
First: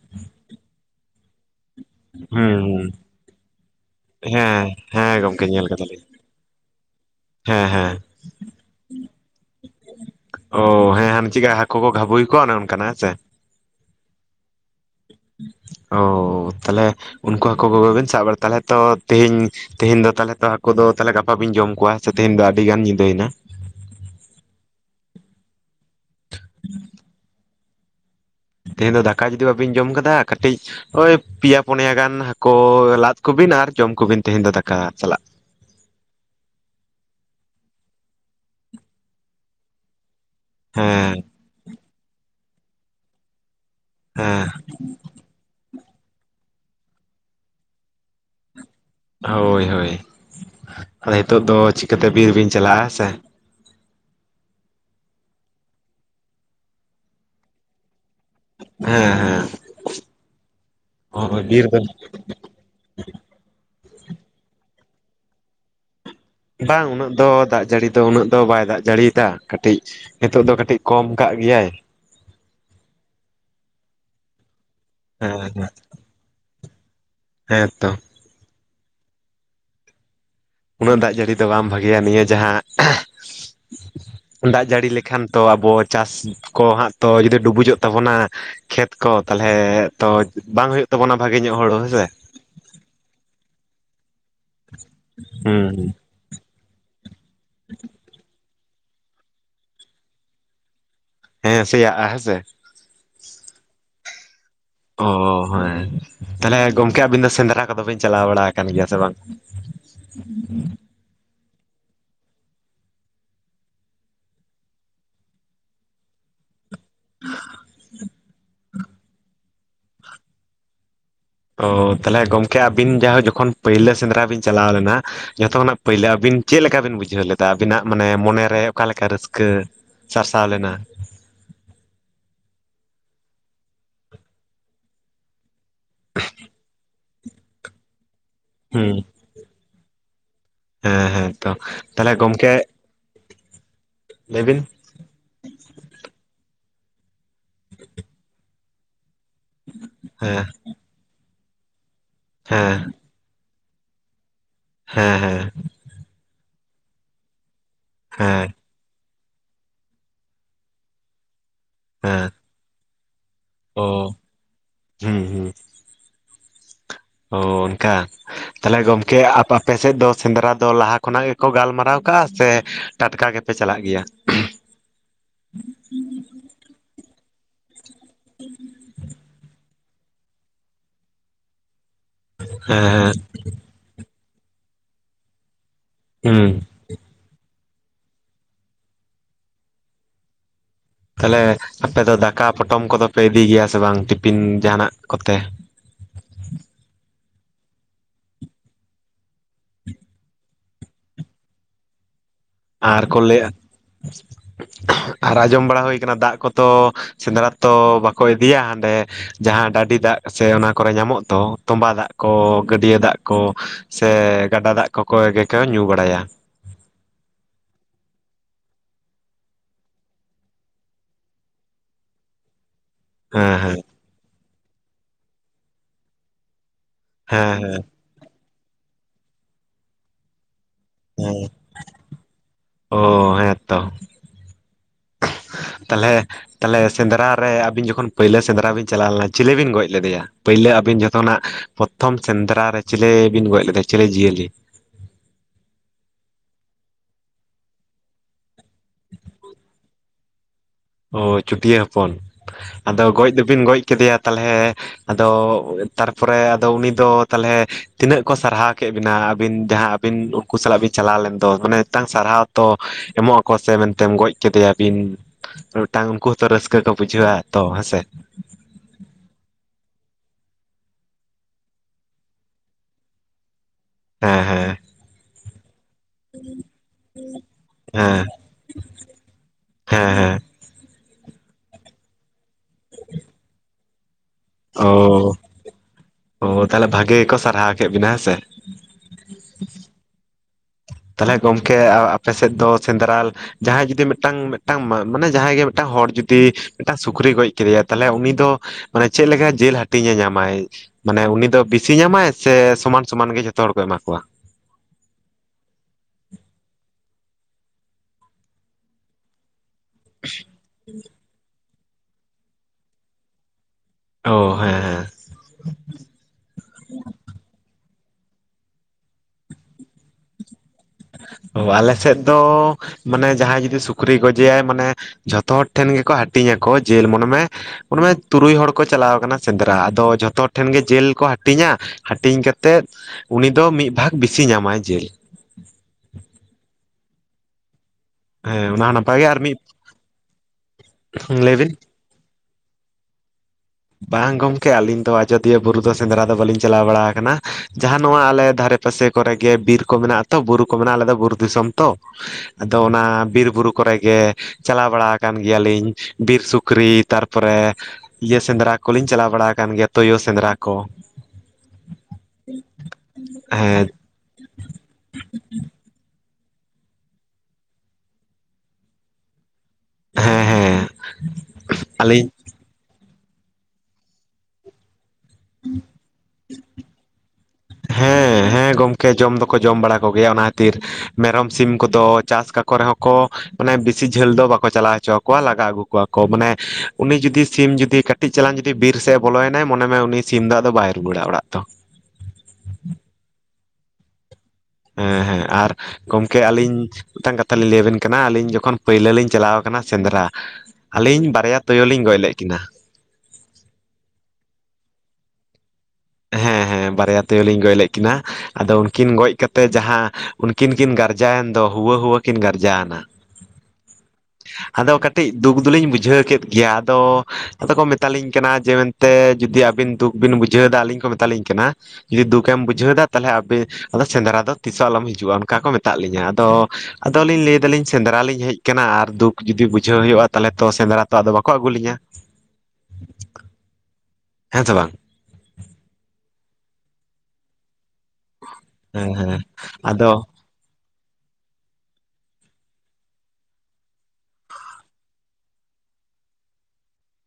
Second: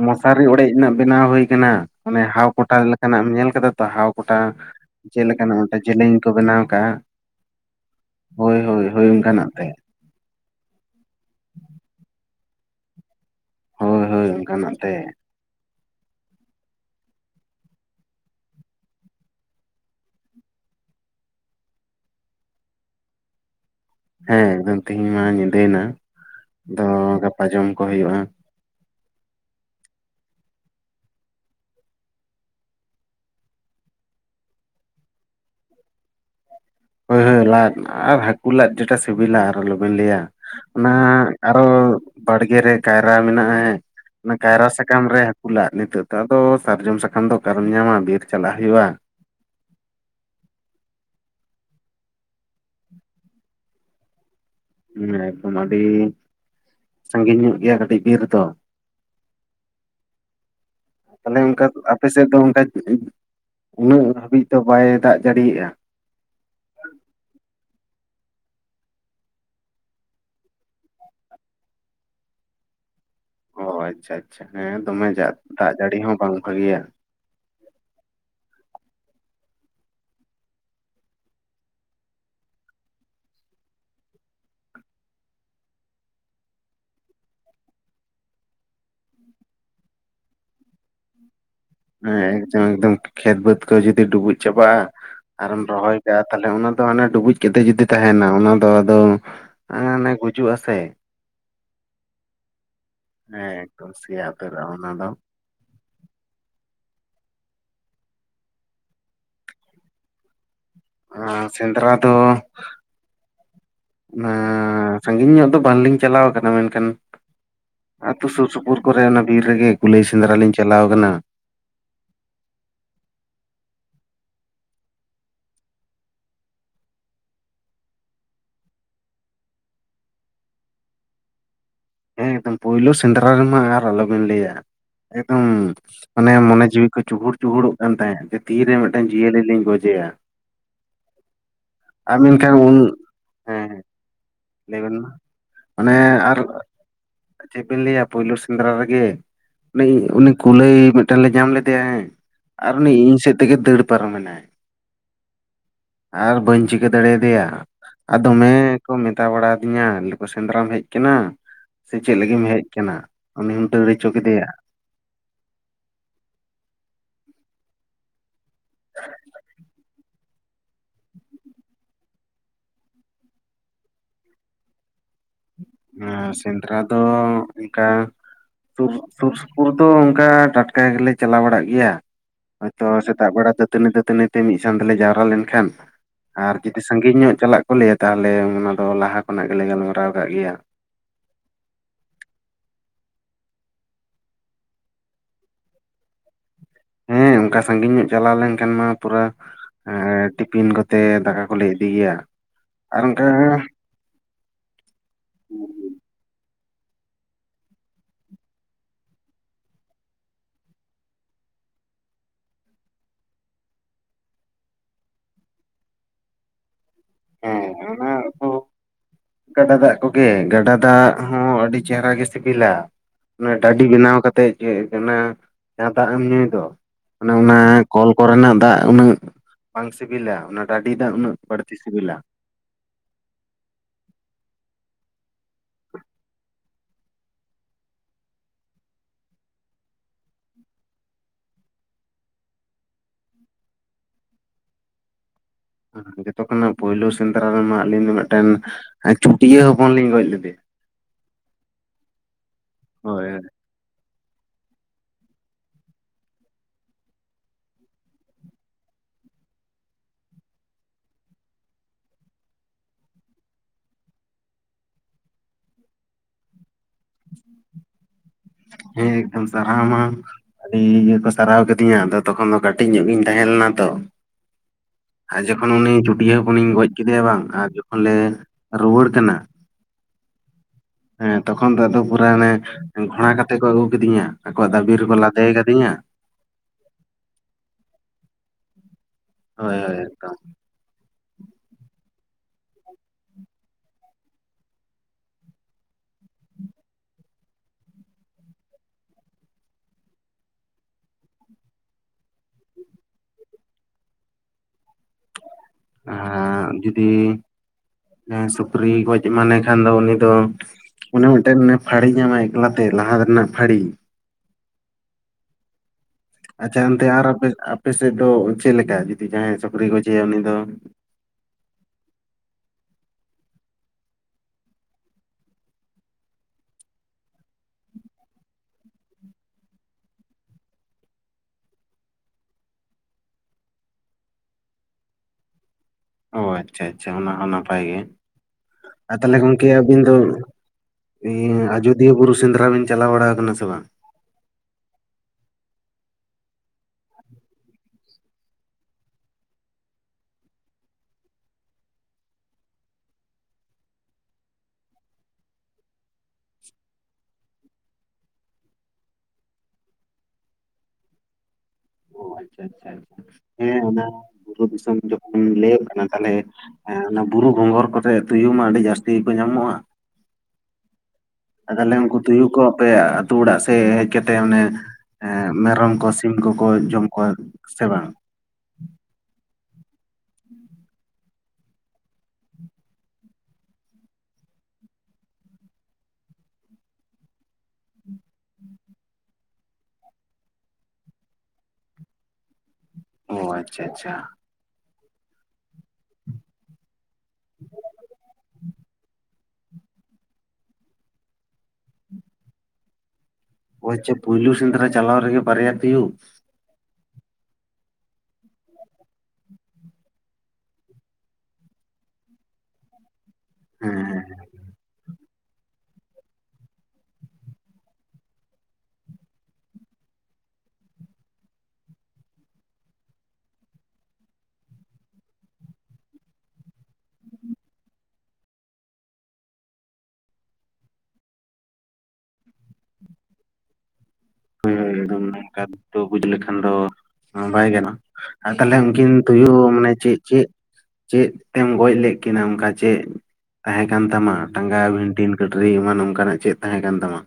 Speaker 1: ᱢᱚᱥᱟᱨᱤ ᱚᱲᱮᱡ ᱨᱮᱱᱟᱜ ᱵᱮᱱᱟᱣ ᱦᱩᱭ ᱠᱟᱱᱟ ᱚᱱᱮ ᱦᱟᱣ
Speaker 2: ᱦᱩᱸ
Speaker 1: ᱠᱚᱴᱟ
Speaker 2: ᱦᱩᱸ
Speaker 1: ᱞᱮᱠᱟᱱᱟᱜ ᱮᱢ ᱧᱮᱞ ᱠᱟᱫᱟ ᱛᱚ ᱦᱟᱣ ᱠᱴᱟ
Speaker 2: ᱦᱮᱸ ᱦᱮᱸ
Speaker 1: ᱪᱮᱞᱮᱠᱟ
Speaker 2: ᱜᱚᱝᱠᱮ
Speaker 1: ᱱᱟᱜ
Speaker 2: ᱧᱮᱞ
Speaker 1: ᱢᱮᱴᱮᱡ
Speaker 2: ᱠᱟᱫᱟᱞᱤᱧ
Speaker 1: ᱡᱮᱞᱮᱧ ᱠᱚ ᱵᱮᱱᱟᱣ ᱠᱟᱜ-ᱟ
Speaker 2: ᱦᱮᱸ ᱦᱮᱸ
Speaker 1: ᱦᱳᱭ ᱦᱳᱭ ᱦᱳᱭ ᱚᱝᱠᱟᱱᱟᱜ ᱛᱮ
Speaker 2: ᱚᱻ ᱦᱮᱸ ᱦᱟᱱᱮ ᱪᱤᱠᱟ ᱦᱟᱹᱠᱩ ᱠᱚ ᱜᱷᱟᱵᱩᱭ ᱠᱚᱣᱟ ᱚᱱᱮ ᱚᱱᱠᱟᱱᱟᱜ ᱦᱮᱸᱥᱮ
Speaker 1: ᱦᱳᱭ ᱦᱳᱭ ᱚᱱᱠᱟᱱᱟᱜ ᱛᱮ
Speaker 2: ᱳᱻ ᱛᱟᱞᱦᱮ ᱩᱱᱠᱩ ᱦᱟᱹᱠᱳ ᱜᱚᱜᱮ ᱵᱤᱱ ᱥᱟᱵ ᱵᱟᱲᱟ ᱛᱟᱞᱦᱮ ᱛᱚ ᱛᱤᱦᱤᱧ ᱛᱮᱦᱮᱧ ᱫᱚ ᱛᱟᱞᱦᱮ ᱛᱚ ᱦᱟᱹᱠᱩ ᱫᱚ ᱛᱟᱞᱦᱮ ᱜᱟᱯᱟ ᱵᱤᱱ ᱡᱚᱢ ᱠᱚᱣᱟ ᱦᱮᱸ ᱥᱮ ᱛᱤᱦᱤᱧ ᱟᱹᱰᱤ ᱜᱟᱱ ᱧᱤᱫᱟᱹᱭ ᱱᱟ
Speaker 1: ᱦᱮᱸ ᱮᱠᱫᱚᱢ ᱛᱤᱦᱤᱧ ᱢᱟ ᱧᱤᱫᱟᱹᱭ ᱱᱟ ᱟᱫᱚ ᱜᱟᱯᱟ ᱡᱚᱢ ᱠᱚ ᱦᱩᱭᱩᱜ-ᱟ
Speaker 2: ᱛᱮᱦᱮᱧ ᱫᱚ ᱫᱟᱠᱟ ᱡᱩᱫᱤ ᱵᱟᱵᱤᱱ ᱡᱚᱢ ᱠᱟᱫᱟ ᱠᱟᱹᱴᱤᱡ ᱳᱭ ᱯᱤᱭᱟ ᱯᱩᱱᱭᱟ ᱜᱟᱱ ᱦᱟᱹᱠᱳ ᱞᱟᱫ ᱠᱚᱵᱤᱱ ᱟᱨ ᱡᱚᱢ ᱠᱚᱵᱤᱱ ᱛᱮᱦᱮᱧ ᱫᱚ ᱫᱟᱠᱟ ᱥᱟᱞᱟᱜ
Speaker 1: ᱦᱳᱭ ᱦᱳᱭ ᱞᱟᱫ ᱟᱨ ᱦᱟᱹᱠᱩ ᱞᱟᱫ ᱡᱮᱴᱟ ᱥᱤᱵᱤᱞᱟ ᱟᱨ ᱟᱞᱚᱵᱤᱱ ᱞᱟᱹᱭᱟ ᱚᱱᱟ
Speaker 2: ᱦᱮᱸ
Speaker 1: ᱟᱨᱚ ᱵᱟᱲᱜᱮ ᱨᱮ ᱠᱟᱭᱨᱟ ᱢᱮᱱᱟᱜ-ᱟ ᱚᱱᱟ
Speaker 2: ᱦᱮᱸ
Speaker 1: ᱠᱟᱭᱨᱟ ᱥᱟᱠᱟᱢ ᱨᱮ ᱦᱟᱹᱠᱩ ᱞᱟᱫ ᱱᱤᱛᱚᱜ ᱫᱚ ᱟᱫᱚ ᱥᱟᱨᱡᱚᱢ ᱥᱟᱠᱟᱢ ᱫᱚ ᱚᱠᱟᱨᱮᱢ ᱧᱟᱢᱟ ᱵᱤᱨ ᱪᱟᱞᱟᱜ ᱦᱩᱭᱩᱟ
Speaker 2: ᱦᱳᱭ ᱦᱳᱭ ᱟᱫᱚ ᱦᱤᱛᱳᱜ ᱫᱚ ᱪᱤᱠᱟᱹᱛᱮ ᱵᱤᱨ ᱵᱤᱱ ᱪᱟᱞᱟᱜ-ᱟ ᱦᱮᱸ ᱥᱮ
Speaker 1: ᱦᱩᱸ ᱟᱹᱰᱤ ᱥᱟᱺᱜᱤᱧ ᱧᱚᱜ ᱜᱮᱭᱟ ᱠᱟᱹᱴᱤᱡ ᱵᱤᱨ ᱫᱚ
Speaker 2: ᱦᱮᱸ ᱦᱮᱸ
Speaker 1: ᱛᱟᱞᱦᱮ
Speaker 2: ᱦᱳᱭ ᱵᱤᱨ
Speaker 1: ᱚᱱᱠᱟ
Speaker 2: ᱫᱚ
Speaker 1: ᱟᱯᱮ ᱥᱮᱫ ᱫᱚ ᱚᱱᱠᱟ ᱩᱱᱟᱹᱜ ᱦᱟᱹᱵᱤᱡ ᱫᱚ ᱵᱟᱭ ᱫᱟᱜ ᱡᱟᱲᱤᱭᱮᱜ-ᱟ
Speaker 2: ᱵᱟᱝ ᱩᱱᱟᱹᱜ ᱫᱚ ᱫᱟᱜ ᱡᱟᱹᱲᱤ ᱫᱚ ᱩᱱᱟᱹᱜ ᱫᱚ ᱵᱟᱭ ᱫᱟᱜ ᱡᱟᱹᱲᱤᱭᱫᱟ ᱠᱟᱹᱴᱤᱡ ᱱᱤᱛᱚᱜ ᱫᱚ ᱠᱟᱹᱴᱤᱡ ᱠᱚᱢ ᱠᱟᱜ ᱜᱮᱭᱟᱭ,
Speaker 1: ᱚ ᱟᱪᱪᱷᱟ ᱟᱪᱪᱷᱟ ᱦᱮᱸ ᱫᱚᱢᱮ
Speaker 2: ᱦᱮᱸ
Speaker 1: ᱫᱟᱜ ᱡᱟᱹᱲᱤ ᱦᱚᱸ ᱵᱟᱝ ᱵᱷᱟᱜᱤᱭᱟ᱾
Speaker 2: ᱦᱮᱸᱛᱚ, ᱩᱱᱟᱹᱜ ᱫᱟᱜ ᱡᱟᱹᱲᱤ ᱫᱚ ᱵᱟᱝ ᱵᱷᱟᱜᱤᱭᱟ ᱱᱤᱭᱟᱹ ᱡᱟᱦᱟᱸ᱾ ᱫᱟᱜ ᱡᱟᱹᱲᱤ ᱞᱮᱠᱷᱟᱱ ᱛᱚ ᱟᱵᱚ ᱪᱟᱥ ᱠᱚ ᱦᱟᱸᱜ ᱛᱚ ᱡᱩᱫᱤ ᱰᱩᱵᱩᱡᱚᱜ ᱛᱟᱵᱚᱱᱟ᱾ ᱠᱷᱮᱛ ᱠᱚ ᱛᱟᱞᱦᱮ ᱛᱚ ᱵᱟᱝ ᱦᱩᱭᱩᱜ ᱛᱟᱵᱚᱱᱟ ᱵᱷᱟᱜᱤ ᱧᱚᱜ ᱦᱩᱲᱩ ᱦᱮᱸᱥᱮ᱾
Speaker 1: ᱦᱮᱸ ᱮᱠᱫᱚᱢ ᱮᱠᱫᱚᱢ᱾ ᱠᱷᱮᱛ ᱵᱟᱹᱫᱽ ᱠᱚ ᱡᱩᱫᱤ ᱰᱩᱵᱩᱡ ᱪᱟᱵᱟᱜᱼᱟ ᱟᱨᱮᱢ
Speaker 2: ᱦᱩᱸ
Speaker 1: ᱨᱚᱦᱚᱭ ᱠᱟᱜᱼᱟ ᱛᱟᱦᱚᱞᱮ ᱚᱱᱟ ᱫᱚ ᱦᱟᱱᱮ ᱰᱩᱵᱩᱡ᱾ ᱠᱟᱛᱮ ᱡᱩᱫᱤ ᱛᱟᱦᱮᱸᱱᱟ ᱚᱱᱟ ᱫᱚ ᱟᱫᱚ ᱜᱩᱡᱩᱜ-ᱟ ᱥᱮ᱾
Speaker 2: ᱦᱮᱸ ᱥᱮᱭᱟᱜᱼᱟ ᱦᱮᱸ ᱥᱮ᱾
Speaker 1: ᱦᱮᱸ ᱮᱠᱫᱚᱢ ᱥᱮᱭᱟᱵ [inaudible] ᱚᱱᱟ ᱫᱚ
Speaker 2: ᱚ ᱦᱮᱸ ᱛᱟᱦᱚᱞᱮ ᱜᱚᱢᱠᱮ ᱟᱵᱤᱱ ᱫᱚ ᱥᱮᱸᱫᱽᱨᱟ ᱠᱚᱫᱚ ᱵᱤᱱ ᱪᱟᱞᱟᱣ ᱵᱟᱲᱟ ᱟᱠᱟᱱ ᱜᱮᱭᱟ ᱥᱮ ᱵᱟᱝ?
Speaker 1: ᱚᱸ ᱥᱮᱸᱫᱽᱨᱟ ᱫᱚ᱾ ᱮᱸᱻ ᱥᱟᱺᱜᱤᱧ ᱧᱚᱜ ᱫᱚ ᱵᱟᱝᱞᱤᱧ ᱪᱟᱞᱟᱣ ᱟᱠᱟᱱᱟ ᱢᱮᱱ ᱠᱷᱟᱱ ᱟᱛᱳ ᱥᱩᱨ ᱥᱩᱯᱩᱨ ᱠᱚᱨᱮ ᱚᱱᱟ ᱵᱤᱨ ᱨᱮᱜᱮ ᱠᱩᱞᱟᱹᱭ ᱥᱮᱸᱫᱽᱨᱟ ᱞᱤᱧ ᱪᱟᱞᱟᱣ ᱟᱠᱟᱱᱟ᱾
Speaker 2: ᱚ ᱛᱟᱦᱞᱮ ᱜᱚᱢᱠᱮ ᱟᱹᱵᱤᱱ ᱡᱟᱣ ᱡᱚᱠᱷᱚᱱ ᱯᱳᱭᱞᱳ ᱥᱮᱸᱫᱽᱨᱟ ᱵᱤᱱ ᱪᱟᱞᱟᱣ ᱞᱮᱱᱟ᱾ ᱡᱚᱛᱚ ᱠᱷᱚᱱᱟᱜ ᱯᱳᱭᱞᱳ ᱟᱹᱵᱤᱱ ᱪᱮᱫ ᱞᱮᱠᱟ ᱵᱤᱱ ᱵᱩᱡᱷᱟᱹᱣ ᱞᱮᱫᱟ ᱟᱹᱵᱤᱱᱟᱜ ᱢᱟᱱᱮ ᱢᱚᱱᱮᱨᱮ ᱚᱠᱟ ᱞᱮᱠᱟ ᱨᱟᱹᱥᱠᱟᱹ᱾ ᱥᱟᱨᱥᱟᱣ ᱞᱮᱱᱟ᱾
Speaker 1: ᱦᱮᱸ ᱮᱠᱫᱚᱢ ᱯᱳᱭᱞᱳ ᱥᱮᱸᱫᱽᱨᱟ ᱨᱮᱢᱟ ᱟᱨ ᱟᱞᱚᱵᱤᱱ ᱞᱟᱹᱭᱟ ᱮᱠᱫᱚᱢ ᱢᱟᱱᱮ ᱢᱚᱱᱮ ᱡᱤᱣᱤ ᱪᱩᱦᱩᱲ ᱪᱩᱦᱩᱚᱜ ᱠᱟᱱ ᱛᱟᱦᱮᱸᱫ ᱡᱮ ᱛᱤᱨᱮ
Speaker 2: ᱦᱩᱸ
Speaker 1: ᱢᱤᱫᱴᱮᱱ ᱡᱤᱭᱟᱹᱞᱤ ᱞᱤᱧ ᱜᱚᱡᱮᱭᱟ᱾
Speaker 2: ᱦᱮᱸ ᱦᱮᱸ ᱛᱚ ᱛᱟᱦᱞᱮ
Speaker 1: ᱟᱨ
Speaker 2: ᱜᱚᱢᱠᱮ
Speaker 1: ᱢᱮᱱᱠᱷᱟᱱ ᱩᱱ ᱦᱮᱸ
Speaker 2: ᱞᱟᱹᱭ ᱵᱤᱱ᱾
Speaker 1: [unintelligible] ᱢᱟᱱᱮ ᱟᱨ᱾ ᱪᱮᱫ ᱵᱤᱱ ᱞᱟᱹᱭᱟ ᱯᱳᱭᱞᱳ ᱥᱮᱸᱫᱽᱨᱟ ᱨᱮᱜᱮ ᱩᱱᱤ ᱩᱱᱤ
Speaker 2: ᱦᱮᱸ
Speaker 1: ᱠᱩᱞᱟᱹᱭ ᱢᱤᱫᱴᱟᱝ ᱞᱮ ᱧᱟᱢ ᱞᱮᱫᱮᱭᱟ ᱦᱮᱸ᱾
Speaker 2: ᱦᱮᱸ
Speaker 1: ᱟᱨ ᱩᱱᱤ ᱤᱧ ᱥᱮᱫ ᱛᱮᱜᱮ ᱫᱟᱹᱲ ᱯᱟᱨᱚᱢᱮᱱᱟᱭ᱾
Speaker 2: ᱦᱮᱸ ᱦᱮᱸ᱾
Speaker 1: ᱟᱨ ᱵᱟᱹᱧ ᱪᱤᱠᱟᱹ ᱫᱟᱲᱮ ᱭᱟᱫᱮᱭᱟ ᱟᱨ
Speaker 2: ᱦᱮᱸ
Speaker 1: ᱫᱚᱢᱮ ᱠᱚ ᱢᱮᱛᱟ ᱵᱟᱲᱟ ᱟᱫᱤᱧᱟ ᱱᱚᱝᱠᱟ ᱥᱮᱸᱫᱽᱨᱟᱢ ᱦᱮᱡ ᱠᱟᱱᱟ᱾ ᱥᱮ ᱪᱮᱫ
Speaker 2: ᱦᱮᱸ
Speaker 1: ᱞᱟᱹᱜᱤᱫᱢ ᱦᱮᱡ ᱟᱠᱟᱱᱟ ᱩᱱᱤ ᱦᱚᱢ
Speaker 2: ᱚ
Speaker 1: ᱫᱟᱹᱲ ᱦᱚᱪᱚ ᱠᱮᱫᱮᱭᱟ᱾
Speaker 2: ᱦᱩᱸ ᱦᱩᱸ᱾ ᱚ ᱚᱱᱠᱟ ᱛᱟᱦᱚᱞᱮ ᱜᱚᱝᱠᱮ ᱟᱯ-ᱟᱯᱮ ᱥᱮᱫ ᱫᱚ᱾ ᱥᱮᱸᱫᱽᱨᱟ ᱫᱚ ᱞᱟᱦᱟ ᱠᱷᱚᱱᱟᱜ ᱜᱮᱠᱚ ᱜᱟᱞᱢᱟᱨᱟᱣ ᱠᱟᱜᱼᱟ ᱥᱮ ᱴᱟᱴᱠᱟ ᱜᱮᱯᱮ ᱪᱟᱞᱟᱜ ᱜᱮᱭᱟ᱾
Speaker 1: ᱥᱮᱸᱫᱽᱨᱟ ᱫᱚ ᱚᱱᱠᱟ ᱥᱩᱨ‌ ᱥᱩᱨ ᱥᱩᱯᱩᱨ᱾ ᱛᱚ ᱚᱱᱠᱟ ᱴᱟᱴᱠᱟ ᱜᱮᱞᱮ ᱪᱟᱞᱟ ᱵᱟᱲᱟᱜ ᱜᱮᱭᱟ
Speaker 2: ᱦᱮᱸ
Speaker 1: ᱥᱮᱛᱟᱜ ᱵᱮᱲᱟ ᱫᱟᱹᱛᱟᱹᱱᱤ ᱫᱟᱹᱛᱟᱹᱱᱤ ᱛᱮ ᱢᱤᱫ ᱥᱟᱶ ᱛᱮᱞᱮ ᱡᱟᱣᱨᱟ ᱞᱮᱱᱠᱷᱟᱱ
Speaker 2: ᱦᱩᱸ
Speaker 1: ᱟᱨ᱾ ᱡᱩᱫᱤ ᱥᱟᱺᱜᱤᱧ ᱧᱚᱜ ᱪᱟᱞᱟᱜ ᱠᱚ ᱞᱟᱹᱭᱟ ᱛᱟᱦᱚᱞᱮ ᱚᱱᱟ ᱫᱚ ᱞᱟᱦᱟ ᱠᱷᱚᱱᱟᱜ ᱜᱮᱞᱮ ᱜᱟᱞᱢᱟᱨᱟᱣ ᱟᱠᱟ ᱜᱮᱭᱟ᱾
Speaker 2: ᱛᱟᱦᱚᱞᱮ ᱟᱯᱮ ᱫᱚ ᱫᱟᱠᱟ ᱯᱚᱴᱚᱢ ᱠᱚᱫᱚ ᱯᱮ ᱤᱫᱤ ᱜᱮᱭᱟ ᱥᱮ ᱵᱟᱝ ᱴᱤᱯᱤᱱ ᱡᱟᱦᱱᱟᱜ ᱠᱚᱛᱮ᱾
Speaker 1: ᱦᱮᱸ ᱚᱱᱠᱟ ᱥᱟᱺᱟᱹᱜᱤᱧ ᱧᱚᱜ ᱪᱟᱞᱟᱣ ᱞᱮᱱᱠᱷᱟᱱ ᱢᱟ ᱯᱩᱨᱟ᱾ ᱮ ᱴᱤᱯᱷᱤᱱ ᱠᱚᱛᱮ ᱫᱟᱠᱟ ᱠᱚᱞᱮ ᱤᱫᱤ ᱜᱮᱭᱟ᱾
Speaker 2: ᱟᱨ ᱠᱚ ᱞᱟᱹᱭᱼᱟ ᱟᱨ ᱟᱸᱡᱚᱢ ᱵᱟᱲᱟ ᱦᱩᱭ ᱟᱠᱟᱱᱟ ᱫᱟᱜ ᱠᱚ ᱛᱚ ᱥᱮᱸᱫᱽᱨᱟ ᱛᱚ ᱵᱟᱠᱚ ᱤᱫᱤᱭᱟ ᱦᱟᱸᱰᱮ᱾ ᱡᱟᱦᱟᱸ ᱰᱟᱹᱰᱤ ᱫᱟᱜ ᱥᱮ ᱚᱱᱟ ᱠᱚᱨᱮ ᱧᱟᱢᱚᱜ ᱫᱚ ᱛᱚᱸᱵᱟ ᱫᱟᱜ ᱠᱚ ᱜᱟᱹᱰᱭᱟᱹ ᱫᱟᱜ ᱠᱚ ᱥᱮ ᱜᱟᱰᱟ ᱫᱟᱜ ᱠᱚᱠᱚ ᱜᱮᱠᱚ ᱧᱩ ᱵᱟᱲᱟᱭᱟ᱾
Speaker 1: ᱦᱮᱸ ᱚᱱᱟ ᱦᱚᱸ ᱜᱟᱰᱟ ᱫᱟᱜ ᱠᱚᱜᱮ ᱜᱟᱰᱟ ᱫᱟᱜ ᱦᱚᱸ ᱟᱹᱰᱤ ᱪᱮᱦᱨᱟ ᱜᱮ ᱥᱤᱵᱤᱞᱟ᱾ ᱚᱱᱟ
Speaker 2: ᱦᱮᱸ ᱦᱮᱸ
Speaker 1: ᱰᱟᱹᱰᱤ ᱵᱮᱱᱟᱣ ᱠᱟᱛᱮᱜ ᱡᱟᱦᱟᱸ ᱫᱟᱜ ᱮᱢ ᱧᱩᱭ ᱫᱚ ᱚᱱᱟ
Speaker 2: ᱦᱮᱸ ᱦᱮᱸ
Speaker 1: ᱠᱚᱞ᱾ ᱠᱚᱨᱮᱱᱟᱜ ᱫᱟᱜ ᱩᱱᱟᱹᱜ ᱵᱟᱝ ᱥᱤᱵᱤᱞᱟ ᱚᱱᱟ ᱰᱟᱹᱰᱤ ᱫᱟᱜ ᱩᱱᱟᱹᱜ ᱵᱟᱹᱲᱛᱤ ᱥᱤᱵᱤᱞᱟ᱾
Speaker 2: ᱚ ᱦᱮᱸ ᱛᱟᱦᱞᱮ᱾ ᱛᱟᱦᱚᱞᱮ ᱥᱮᱸᱫᱽᱨᱟ ᱨᱮ ᱟᱹᱵᱤᱱ ᱡᱚᱠᱷᱚᱱ ᱯᱳᱭᱞᱳ ᱥᱮᱸᱫᱽᱨᱟ ᱵᱤᱱ ᱪᱟᱞᱟᱣ ᱞᱮᱱᱟ ᱪᱤᱞᱤ ᱵᱤᱱ ᱜᱚᱡ ᱞᱮᱫᱮᱭᱟ ᱯᱳᱭᱞᱳ ᱟᱹᱵᱤᱱ ᱡᱚᱛᱚᱱᱟᱜ᱾ ᱯᱨᱚᱛᱷᱚᱢ ᱥᱮᱸᱫᱽᱨᱟ ᱨᱮ ᱪᱤᱞᱮ ᱵᱤᱱ ᱜᱚᱡ ᱞᱮᱫᱮᱭᱟ ᱪᱤᱞᱮ ᱡᱤᱭᱟᱹᱞᱤ᱾
Speaker 1: ᱡᱚᱛᱚ ᱠᱷᱚᱱᱟᱜ ᱯᱩᱭᱞᱩ ᱥᱮᱸᱫᱽᱨᱟ ᱨᱮᱢᱟ ᱟᱹᱞᱤᱧ ᱫᱚ ᱢᱤᱫᱴᱮᱱ ᱪᱷᱩᱴᱭᱟᱹ ᱦᱚᱯᱚᱱ ᱞᱤᱧ ᱜᱚᱡ ᱞᱮᱫᱮᱭᱟ ᱾
Speaker 2: ᱚ ᱪᱩᱟᱹᱴᱭᱟᱹ ᱦᱚᱯᱚᱱ ᱟᱫᱚ ᱜᱚᱡ
Speaker 1: ᱦᱳᱭ
Speaker 2: ᱫᱚᱵᱤᱱ ᱜᱚᱡ ᱠᱮᱫᱮᱭᱟ ᱛᱟᱞᱦᱮ ᱟᱫᱚ ᱛᱟᱨᱯᱚᱨᱮ ᱟᱫᱚ ᱩᱱᱤ ᱫᱚ ᱛᱟᱞᱦᱮ ᱛᱤᱱᱟᱹᱜ ᱠᱚ ᱥᱟᱨᱦᱟᱣ ᱠᱮᱫ ᱵᱤᱱᱟ ᱟᱵᱤᱱ ᱡᱟᱦᱟᱸ ᱵᱤᱱ ᱩᱱᱠᱩ ᱥᱟᱞᱟᱜ ᱵᱤᱱ ᱪᱟᱞᱟᱣ ᱞᱮᱱ ᱫᱚ ᱢᱟᱱᱮ ᱢᱤᱫᱴᱟᱝ ᱥᱟᱨᱦᱟᱣ ᱛᱚ ᱮᱢᱚᱜ ᱟᱠᱚ ᱥᱮ ᱢᱮᱱᱛᱮᱢ ᱜᱚᱡ ᱠᱮᱫᱮᱭᱟᱵᱤᱱ ᱢᱤᱫᱴᱟᱝ ᱩᱱᱠᱩ ᱦᱚᱸᱛᱚ ᱨᱟᱹᱥᱠᱟᱹ ᱠᱚ ᱵᱩᱡᱷᱟᱹᱣᱟ ᱛᱚ ᱦᱮᱸᱥᱮ
Speaker 1: ᱦᱮᱸ ᱮᱠᱫᱚᱢ ᱥᱟᱨᱦᱟᱣᱢᱟ ᱟᱹᱰᱤ ᱤᱭᱟᱹ ᱠᱚ ᱥᱟᱨᱦᱟᱣ ᱠᱤᱫᱤᱧᱟ ᱟᱫᱚ ᱛᱚᱠᱷᱚᱱ ᱫᱚ ᱠᱟᱹᱴᱤᱡ ᱧᱚᱜ ᱜᱤᱧ ᱛᱟᱦᱮᱸ ᱞᱮᱱᱟ ᱛᱚ
Speaker 2: ᱦᱮᱸ ᱦᱮᱸ
Speaker 1: ᱟᱨ ᱡᱚᱠᱷᱚᱱ ᱩᱱᱤ ᱪᱷᱩᱴᱭᱟᱹ ᱦᱚᱯᱚᱱᱤᱧ ᱜᱚᱡ ᱠᱮᱫᱮᱭᱟ ᱵᱟᱝ ᱟᱨ ᱡᱚᱠᱷᱚᱱ ᱞᱮ
Speaker 2: ᱦᱮᱸ
Speaker 1: ᱨᱩᱣᱟᱹᱲ ᱠᱟᱱᱟ
Speaker 2: ᱦᱮᱸ ᱦᱮᱸ
Speaker 1: ᱦᱮᱸ ᱛᱚᱠᱷᱚᱱ ᱫᱚ ᱟᱫᱚ ᱯᱩᱨᱟ ᱚᱱᱮ ᱜᱷᱚᱲᱟ ᱠᱟᱛᱮ ᱠᱚ ᱟᱹᱜᱩ ᱠᱤᱫᱤᱧᱟ ᱟᱠᱚᱣᱟᱜ
Speaker 2: ᱚ
Speaker 1: ᱫᱟᱹᱵᱤ ᱨᱮᱠᱚ ᱞᱟ ᱞᱟᱹᱭ ᱠᱟᱫᱤᱧᱟ
Speaker 2: ᱚ ᱛᱟᱦᱚᱞᱮ ᱵᱷᱟᱜᱤ ᱜᱮᱠᱚ ᱥᱟᱨᱦᱟᱣ ᱠᱮᱫ ᱵᱤᱱᱟ ᱦᱮᱸ ᱥᱮ
Speaker 1: ᱦᱳᱭ ᱦᱳᱭ ᱛᱚ
Speaker 2: ᱛᱟᱦᱚᱞᱮ ᱜᱚᱢᱠᱮ ᱟᱯᱮ ᱥᱮᱫ ᱫᱚ ᱥᱮᱸᱫᱽᱨᱟ ᱾ ᱡᱟᱦᱟᱸᱭ ᱡᱩᱫᱤ ᱢᱤᱫᱴᱟᱝ ᱢᱤᱫᱴᱟᱝ ᱢᱟᱱᱮ ᱡᱟᱦᱟᱸᱭ ᱜᱮ ᱢᱤᱫᱴᱟᱝ ᱦᱚᱲ ᱡᱩᱫᱤ ᱢᱤᱫᱴᱟᱝ ᱥᱩᱠᱨᱤ ᱜᱚᱡ ᱠᱮᱫᱮᱭᱟ ᱛᱟᱦᱞᱮ ᱩᱱᱤ ᱫᱚ ᱢᱟᱱᱮ ᱪᱮᱫ ᱞᱮᱠᱟ ᱡᱤᱞ ᱦᱟᱹᱴᱤᱧᱮ ᱧᱟᱢᱟᱭ ᱢᱟᱱᱮ ᱩᱱᱤ ᱫᱚ ᱵᱤᱥᱤ ᱧᱟᱢᱟᱭ ᱥᱮ ᱥᱚᱢᱟᱱ ᱥᱚᱢᱟᱱ ᱜᱮ ᱡᱷᱚᱛᱚ ᱦᱚᱲ ᱠᱚ ᱮᱢᱟ ᱠᱚᱣᱟ
Speaker 1: ᱦᱮᱸ ᱡᱩᱫᱤ ᱥ ᱥᱩᱠᱨᱤ ᱜᱚᱡ ᱮᱢᱟᱱᱮ ᱠᱷᱟᱱ ᱫᱚ ᱩᱱᱤ ᱫᱚ ᱚᱱᱮ ᱢᱤᱫᱴᱮᱱ ᱯᱷᱟᱹᱲᱤ ᱧᱟᱢᱟᱭ ᱮᱠᱞᱟᱛᱮ ᱞᱟᱦᱟ ᱨᱮᱱᱟᱜ ᱯᱷᱟᱹᱲᱤ
Speaker 2: ᱚ ᱦᱮᱸ ᱦᱮᱸ
Speaker 1: ᱟᱪᱪᱷᱟ ᱚᱱᱛᱮ ᱟᱨ ᱟᱯ ᱟᱯᱮ ᱥᱮᱫ ᱫᱚ ᱪᱮᱫ ᱞᱮᱠᱟ ᱡᱩᱫᱤ ᱡᱟᱦᱟᱸᱭ ᱥᱩᱠᱨᱤ ᱠᱚ ᱪᱮᱭᱟ ᱩᱱᱤ ᱫᱚ
Speaker 2: ᱚ ᱟᱞᱮ ᱥᱮᱫ ᱫᱚ ᱢᱟᱱᱮ ᱡᱟᱦᱟᱸᱭ ᱡᱩᱫᱤ ᱥᱩᱠᱨᱤ ᱜᱚᱡᱮᱟᱭ ᱢᱟᱱᱮ ᱡᱷᱚᱛᱚ ᱦᱚᱲ ᱴᱷᱮᱱ ᱜᱮᱠᱚ ᱦᱟᱹᱴᱤᱧ ᱟᱠᱚ ᱡᱮᱞ ᱢᱚᱱᱮ ᱢᱮ ᱢᱚᱱᱮᱢᱮ ᱛᱩᱨᱩᱭ ᱦᱚᱲ ᱠᱚ ᱪᱟᱞᱟᱣ ᱠᱟᱱᱟ ᱥᱮᱸᱫᱽᱨᱟ ᱟᱫᱚ ᱡᱷᱚᱛᱚ ᱴᱷᱮᱱ ᱜᱮ ᱡᱮᱞ ᱠᱚ ᱦᱟᱹᱴᱤᱧᱟ ᱦᱟᱹᱴᱤᱧ ᱠᱟᱛᱜ ᱩᱱᱤ ᱫᱚ ᱢᱤᱫ ᱵᱷᱟᱜᱽ ᱵᱤᱥᱤ ᱧᱟᱢᱟᱭ ᱡᱤᱞ
Speaker 1: ᱚ ᱟᱪᱪᱷᱟ ᱟᱪᱪᱷᱟ ᱚᱱᱟ ᱦᱚᱸ ᱱᱟᱯᱟᱭ ᱜᱮ
Speaker 2: ᱦᱮᱸ ᱚᱱᱟ ᱦᱚᱸ
Speaker 1: ᱟᱨ
Speaker 2: ᱱᱟᱯᱟᱭ ᱜᱮ
Speaker 1: ᱛᱟᱦᱚᱞᱮ
Speaker 2: ᱢᱤᱫ
Speaker 1: ᱜᱚᱢᱠᱮ ᱟᱹᱵᱤᱱ ᱫᱚ
Speaker 2: ᱞᱟᱹᱭ ᱵᱤᱱ
Speaker 1: ᱟᱡᱩᱫ ᱵᱤᱨ ᱵᱩᱨᱩ ᱥᱮᱸᱫᱽᱨᱟ ᱵᱮᱱ ᱪᱟᱞᱟᱣ ᱵᱟᱲᱟ ᱟᱠᱟᱱᱟ ᱥᱮ ᱵᱟᱝ
Speaker 2: ᱵᱟᱝ ᱜᱚᱢᱠᱮ ᱟᱹᱞᱤᱧ ᱫᱚ ᱟᱡᱚᱫᱤᱭᱟᱹ ᱵᱩᱨᱩ ᱫᱚ ᱥᱮᱸᱫᱽᱨᱟ ᱫᱚ ᱵᱟᱹᱞᱤᱧ ᱪᱟᱞᱟᱣ ᱵᱟᱲᱟ ᱟᱠᱟᱱᱟ ᱡᱟᱦᱟᱸ ᱱᱚᱣᱟ ᱟᱞᱮ ᱫᱷᱟᱨᱮ ᱯᱟᱥᱮ ᱠᱚᱨᱮ ᱜᱮ ᱵᱤᱨ ᱠᱚ ᱢᱮᱱᱟᱜᱼᱟ ᱟᱛᱚ ᱵᱩᱨᱩ ᱠᱚ ᱢᱮᱱᱟᱜᱼᱟ ᱟᱞᱮ ᱫᱚ ᱵᱩᱨᱩ ᱫᱤᱥᱚᱢ ᱛᱚ ᱟᱫᱚ ᱚᱱᱟ ᱵᱤᱨ ᱵᱩᱨᱩ ᱠᱚᱨᱮ ᱜᱮ ᱪᱟᱞᱟᱣ ᱵᱟᱲᱟ ᱟᱠᱟᱱ ᱜᱮᱭᱟᱞᱤᱧ ᱵᱤᱨ ᱥᱩᱠᱨᱤ ᱛᱟᱨᱯᱚᱨᱮ ᱥᱮᱸᱫᱽᱨᱟ ᱠᱚᱞᱤᱧ ᱪᱟᱞᱟᱣ ᱵᱟᱲᱟ ᱟᱠᱟᱱ ᱜᱮᱭᱟ ᱛᱩᱭᱩ ᱥᱮᱸᱫᱽᱨᱟ ᱠᱚ
Speaker 1: ᱚ ᱟᱪᱪᱷᱟ ᱟᱪᱪᱷᱟ ᱟᱪᱪᱷᱟ ᱦᱮᱸ ᱚᱱᱟ ᱵᱩᱨᱩ ᱫᱤᱥᱚᱢ ᱡᱚᱠᱷᱚᱱ ᱞᱟᱹᱭᱚᱜ ᱠᱟᱱᱟ ᱛᱟᱦᱚᱞᱮ ᱦᱮᱸ ᱚᱱᱟ ᱵᱩᱨᱩ ᱜᱷᱚᱝᱜᱚᱨ ᱠᱚᱨᱮ ᱛᱩᱭᱩ ᱢᱟ ᱟᱹᱰᱤ ᱡᱟᱹᱥᱛᱤ ᱜᱤᱠᱚ ᱧᱟᱢᱚᱜᱼᱟ
Speaker 2: ᱦᱮᱸ ᱦᱮᱸ
Speaker 1: ᱛᱟᱦᱚᱞᱮ ᱩᱱᱠᱩ
Speaker 2: ᱟᱹᱞᱤᱧ
Speaker 1: ᱛᱩᱭᱩᱜ ᱠᱚᱯᱮ ᱚᱲᱟᱜ ᱥᱮᱡ ᱦᱮᱡ ᱠᱟᱛᱮ ᱚᱱᱮ ᱢᱮᱨᱚᱢ ᱠᱚ ᱥᱤᱢ ᱠᱚ ᱡᱚᱢ ᱦᱭ [inaudible]
Speaker 2: ᱦᱮᱸ ᱦᱮᱸ ᱜᱚᱢᱠᱮ ᱡᱚᱢ ᱫᱚᱠᱚ ᱡᱚᱢ ᱵᱟᱲᱟ ᱠᱚᱜᱮᱭᱟ ᱚᱱᱟ ᱠᱷᱟᱹᱛᱤᱨ ᱢᱮᱨᱚᱢ ᱥᱤᱢ ᱠᱚᱫᱚ ᱪᱟᱥ ᱠᱟᱠᱚ ᱨᱮᱦᱚᱸ ᱠᱚ ᱢᱟᱱᱮ ᱵᱮᱥᱤ ᱡᱷᱟᱹᱞ ᱫᱚ ᱵᱟᱠᱚ ᱪᱟᱞᱟᱣ ᱦᱚᱪᱚ ᱟᱠᱚᱣᱟ ᱞᱟᱜᱟᱣ ᱟᱹᱜᱩ ᱠᱚᱣᱟ ᱠᱚ ᱢᱟᱱᱮ ᱩᱱᱤ ᱡᱩᱚᱫᱤ ᱥᱤᱢ ᱡᱩᱫᱤ ᱠᱟᱹᱴᱤᱡ ᱪᱮᱞᱟᱝ ᱡᱩᱫᱤ ᱵᱤᱨ ᱥᱮᱫ ᱮ ᱵᱚᱞᱚᱭᱮᱱᱟᱭ ᱢᱚᱱᱮᱢ ᱩᱱᱤ ᱥᱤᱢ ᱫᱟᱜ ᱫᱚ ᱵᱟᱭ ᱨᱩᱣᱟᱹᱲᱟ ᱚᱲᱟᱜ ᱫᱚ
Speaker 1: ᱚ ᱟᱪᱪᱷᱟ ᱟᱪᱪᱷᱟ
Speaker 2: ᱦᱮᱸ ᱦᱮᱸ ᱟᱨ ᱜᱚᱢᱠᱮ ᱟᱹᱞᱤᱧ ᱢᱤᱫᱴᱟᱝ ᱠᱟᱛᱷᱟ ᱞᱤᱧ ᱞᱟᱹᱭᱟᱵᱮᱱ ᱠᱟᱱᱟ ᱟᱹᱞᱤᱧ ᱡᱚᱠᱷᱚᱱ ᱯᱟ. ᱭᱞᱟ. ᱞᱤᱧ ᱪᱟᱞᱟᱣ ᱟᱠᱟᱱᱟ ᱠᱟᱱᱟ ᱥᱮᱸᱫᱽᱨᱟ ᱟᱹᱞᱤᱧ ᱵᱟᱨᱭᱟ ᱛᱩᱭᱩ ᱞᱤᱧ ᱜᱚᱡ ᱞᱮᱫ ᱠᱤᱱᱟ
Speaker 1: ᱪᱮ ᱯᱩᱭᱞᱩ ᱥᱮᱸᱫᱽᱨᱟ ᱪᱟᱞᱟᱣ ᱨᱮᱜᱮ ᱯᱟᱨᱭᱟ ᱛᱩᱛ
Speaker 2: ᱦᱮᱸ ᱦᱮᱸ ᱵᱟᱨᱭᱟ ᱛᱮ ᱞᱤᱧ ᱜᱚᱡ ᱞᱮᱫ ᱠᱤᱱᱟ ᱾ ᱟᱫᱚ ᱩᱱᱠᱤᱱ ᱜᱚᱡ ᱠᱟ ᱠᱟᱛᱮᱫ ᱡᱟᱦᱟᱸ ᱩᱱᱠᱤᱱ ᱠᱤᱱ ᱜᱟᱨᱡᱟᱭᱮᱱ ᱫᱚ ᱦᱩᱣᱟᱹᱦᱩᱣᱟᱹᱠᱤᱱ ᱜᱟᱨᱡᱟᱣᱱᱟ
Speaker 1: ᱦᱮᱸ ᱦᱮᱸ ᱦᱮᱸ
Speaker 2: ᱟᱫᱚ ᱠᱟᱹᱴᱤᱡ ᱫᱩᱠ ᱫᱚᱞᱤᱧ ᱵᱩᱡᱷᱟᱹᱣ ᱠᱮᱫ ᱜᱮᱭᱟ ᱟᱫᱚ ᱟᱫᱚ ᱠᱚ ᱢᱮᱛᱟᱞᱤᱧ ᱠᱟᱱᱟ ᱡᱮ ᱛᱮ ᱡᱩᱫᱤ ᱟᱹᱵᱮᱱ ᱫᱩᱠ ᱵᱤᱱ ᱵᱩᱡᱷᱟᱹᱣᱮᱫᱟ ᱟᱹᱞᱤᱧ ᱠᱚ ᱢᱮᱛᱟᱞᱤᱧ ᱠᱟᱱᱟ ᱡᱩᱫᱤ ᱫᱩᱠᱮᱢ ᱵᱩᱡᱷᱟᱹᱣ ᱮᱫᱟ ᱛᱟᱦᱚᱞᱮ ᱟᱵᱮᱱ ᱟᱫᱚ ᱥᱮᱸᱫᱽᱨᱟ ᱫᱚ ᱛᱤᱥᱦᱚᱸ ᱟᱞᱚᱢ ᱦᱤᱡᱩᱜᱼᱟ ᱚᱱᱠᱟ ᱠᱚ ᱢᱮᱛᱟᱜ ᱞᱤᱧᱟᱹ ᱟᱫᱚ ᱟᱫᱚᱞᱤᱧ ᱞᱟᱹᱭ ᱫᱟᱞᱤᱧ ᱥᱮᱸᱫᱽᱨᱟ ᱞᱤᱧ ᱦᱮᱡ ᱟᱠᱟᱱᱟ ᱟᱨ ᱫᱩᱠ ᱡᱩᱫᱤ ᱵᱩᱡᱷᱟᱹᱣ ᱦᱩᱭᱩᱜᱼᱟ ᱛᱟᱦᱚᱞᱮ ᱥᱮᱸᱫᱽᱨᱟ ᱛᱚ ᱟᱫᱚ ᱵᱟᱠᱚ ᱟᱹᱜᱩ ᱞᱤᱭᱟᱹ ᱦᱮᱸ
Speaker 1: ᱦᱳᱭ
Speaker 2: ᱥᱮ
Speaker 1: ᱦᱳᱭ
Speaker 2: ᱵᱟᱝ
Speaker 1: ᱮᱠᱫᱚᱢ ᱱᱚᱝᱠᱟ ᱵᱩᱡᱽ ᱞᱮᱠᱷᱟᱱ ᱫᱚ ᱵᱟᱭ ᱜᱟᱱᱚᱜ ᱟᱨ ᱛᱟᱦᱚᱞᱮ
Speaker 2: ᱦᱮᱸ
Speaker 1: ᱩᱱᱠᱤᱱ
Speaker 2: ᱦᱮᱸ
Speaker 1: ᱛᱩᱭᱩ ᱢᱟᱱᱮ
Speaker 2: ᱟᱫᱚ
Speaker 1: ᱪᱮᱫ ᱪᱮᱫ ᱪᱮᱫ ᱛᱮᱢ ᱜᱚᱡ ᱞᱮᱫ ᱠᱤᱱᱟᱹ ᱚᱱᱠᱟ ᱪᱮᱫ ᱛᱟᱦᱮᱸ ᱠᱟᱱ ᱛᱟᱢᱟ ᱴᱟᱸᱜᱟ ᱵᱷᱤᱱᱴᱤᱱ ᱠᱟᱴᱟᱹᱨᱤ ᱮᱢᱟᱱ ᱚᱝᱠᱟᱱᱟᱜ ᱪᱮᱫ ᱛᱟᱦᱮᱸ ᱠᱟᱱ ᱛᱟᱢᱟ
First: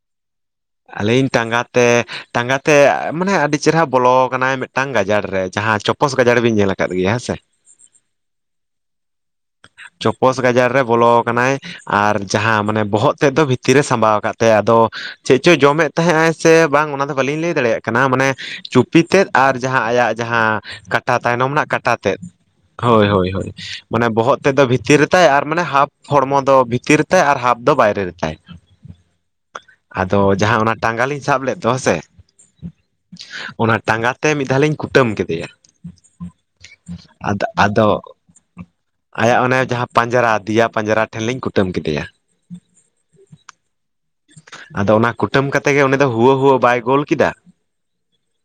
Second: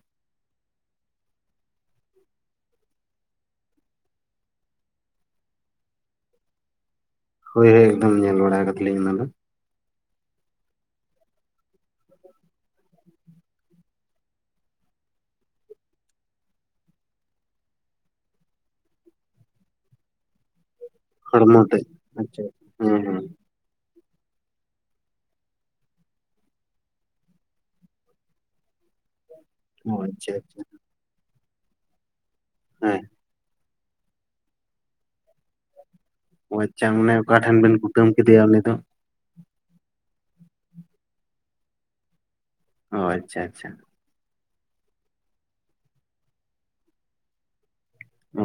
Speaker 2: ᱟᱹᱞᱤᱧ ᱴᱟᱸᱜᱟ ᱛᱮ ᱴᱟᱸᱜᱟ ᱛᱮ ᱢᱟᱱᱮ ᱟᱹᱰᱤ ᱪᱮᱨᱦᱨᱟ ᱵᱚᱞᱚ ᱟᱠᱟᱱᱟᱭ ᱢᱤᱫᱴᱟᱝ ᱜᱟᱡᱟᱲ ᱨᱮ ᱡᱟᱦᱟᱸ ᱪᱚ ᱩᱯᱚᱥ ᱜᱟᱡᱟᱲ ᱵᱮᱱ ᱧᱮᱞ ᱟᱠᱟᱫ ᱜᱮᱭᱟ ᱦᱮᱸ ᱥᱮ
Speaker 1: ᱦᱳᱭ ᱦᱳᱭ ᱮᱠᱫᱚᱢ ᱧᱮᱞ ᱵᱟᱲᱟ ᱠᱟᱫᱟᱞᱤᱧ ᱚᱱᱟ ᱫᱚ
Speaker 2: ᱪᱚᱯᱚᱥ ᱜᱟᱡᱟᱲ ᱨᱮ ᱵᱚᱞᱚ ᱟᱠᱟᱱᱟᱭ ᱟᱨ ᱡᱟᱦᱟᱸ ᱢᱟᱱᱮ ᱵᱚᱦᱚᱜ ᱛᱮᱫ ᱫᱚ ᱵᱷᱤᱛᱤᱨ ᱨᱮ ᱥᱟᱢᱵᱟᱣ ᱟᱠᱟᱫ ᱛᱟᱭᱟᱭ ᱟᱫᱚ ᱪᱮᱫ ᱪᱚᱭ ᱡᱚᱢᱮᱫ ᱛᱟᱦᱮᱸ ᱟᱭ ᱥᱮ ᱵᱟᱝ ᱚᱱᱟ ᱫᱚ ᱵᱟᱹᱞᱤᱧ ᱞᱟᱹᱭ ᱫᱟᱲᱮᱭᱟᱜ ᱠᱟᱱᱟ ᱢᱟᱱᱮ ᱪᱩᱯᱤ ᱛᱮᱫ ᱟᱨ ᱡᱟᱦᱟᱸ ᱟᱭᱟᱜ ᱡᱟᱦᱟᱸ ᱠᱟᱴᱟ ᱛᱟᱭᱱᱚᱢ
Speaker 1: ᱦᱚᱲᱢᱚ
Speaker 2: ᱨᱮᱱᱟᱜ ᱠᱟᱴᱟ ᱛᱮᱫ
Speaker 1: ᱟᱪᱪᱷᱟ ᱦᱮᱸ
Speaker 2: ᱦᱳᱭ
Speaker 1: ᱦᱮᱸ
Speaker 2: ᱦᱳᱭ ᱢᱟᱱᱮ ᱵᱚᱦᱚᱜ ᱛᱮᱫ ᱫᱚ ᱵᱷᱤᱛᱤᱨ ᱨᱮᱛᱟᱭ ᱟᱨ ᱢᱟᱱᱮ ᱦᱟᱯᱷ ᱦᱚᱲᱢᱚ ᱫᱚ ᱵᱷᱤᱛᱤᱨ ᱛᱟᱭ ᱟᱨ ᱦᱟᱯᱷ ᱫᱚ ᱵᱟᱦᱨᱮ ᱛᱟᱭ
Speaker 1: ᱚ
Speaker 2: ᱟᱫᱚ
Speaker 1: ᱟᱪᱪᱷᱟ
Speaker 2: ᱡᱟᱦᱟᱸ
Speaker 1: ᱟᱪᱪᱷᱟ
Speaker 2: ᱚᱱᱟ ᱴᱟᱸᱜᱟᱞᱤᱧ ᱥᱟᱵ ᱞᱮᱫ ᱫᱚ ᱦᱮᱸᱥᱮ
Speaker 1: ᱦᱮᱸ
Speaker 2: ᱚᱱᱟ ᱴᱟᱸᱜᱟ ᱛᱮ ᱢᱤᱫ ᱫᱷᱟᱣ ᱞᱤᱧ ᱠᱩᱴᱟᱹᱢ ᱠᱮᱫᱮᱭᱟ ᱾
Speaker 1: ᱟᱪᱪᱷᱟ ᱚᱱᱮ ᱚᱠᱟ ᱴᱷᱮᱱ ᱵᱮᱱ ᱠᱩᱴᱟᱹᱢ ᱠᱮᱫᱮᱭᱟ ᱩᱱᱤ ᱫᱚ
Speaker 2: ᱟᱭᱟᱜ ᱚᱱᱮ ᱡᱟᱦᱟᱸ ᱯᱟᱸᱡᱽᱨᱟ ᱫᱮᱭᱟ ᱯᱟᱸᱡᱽᱨᱟ ᱴᱷᱮᱱ ᱞᱤᱧ ᱠᱩᱴᱟᱹᱢ ᱠᱮᱫᱮᱭᱟ ᱾
Speaker 1: ᱚ ᱟᱪᱪᱷᱟ ᱟᱪᱪᱷᱟ
Speaker 2: ᱟᱫᱚ ᱚᱱᱟ ᱠᱩᱴᱟᱹᱢ ᱠᱟᱛᱮᱜ ᱜᱮ ᱩᱱᱤ ᱫᱚ ᱦᱩᱣᱟᱹ ᱦᱩᱣᱟᱹ ᱵᱟᱭ ᱜᱳᱞ ᱠᱮᱫᱟ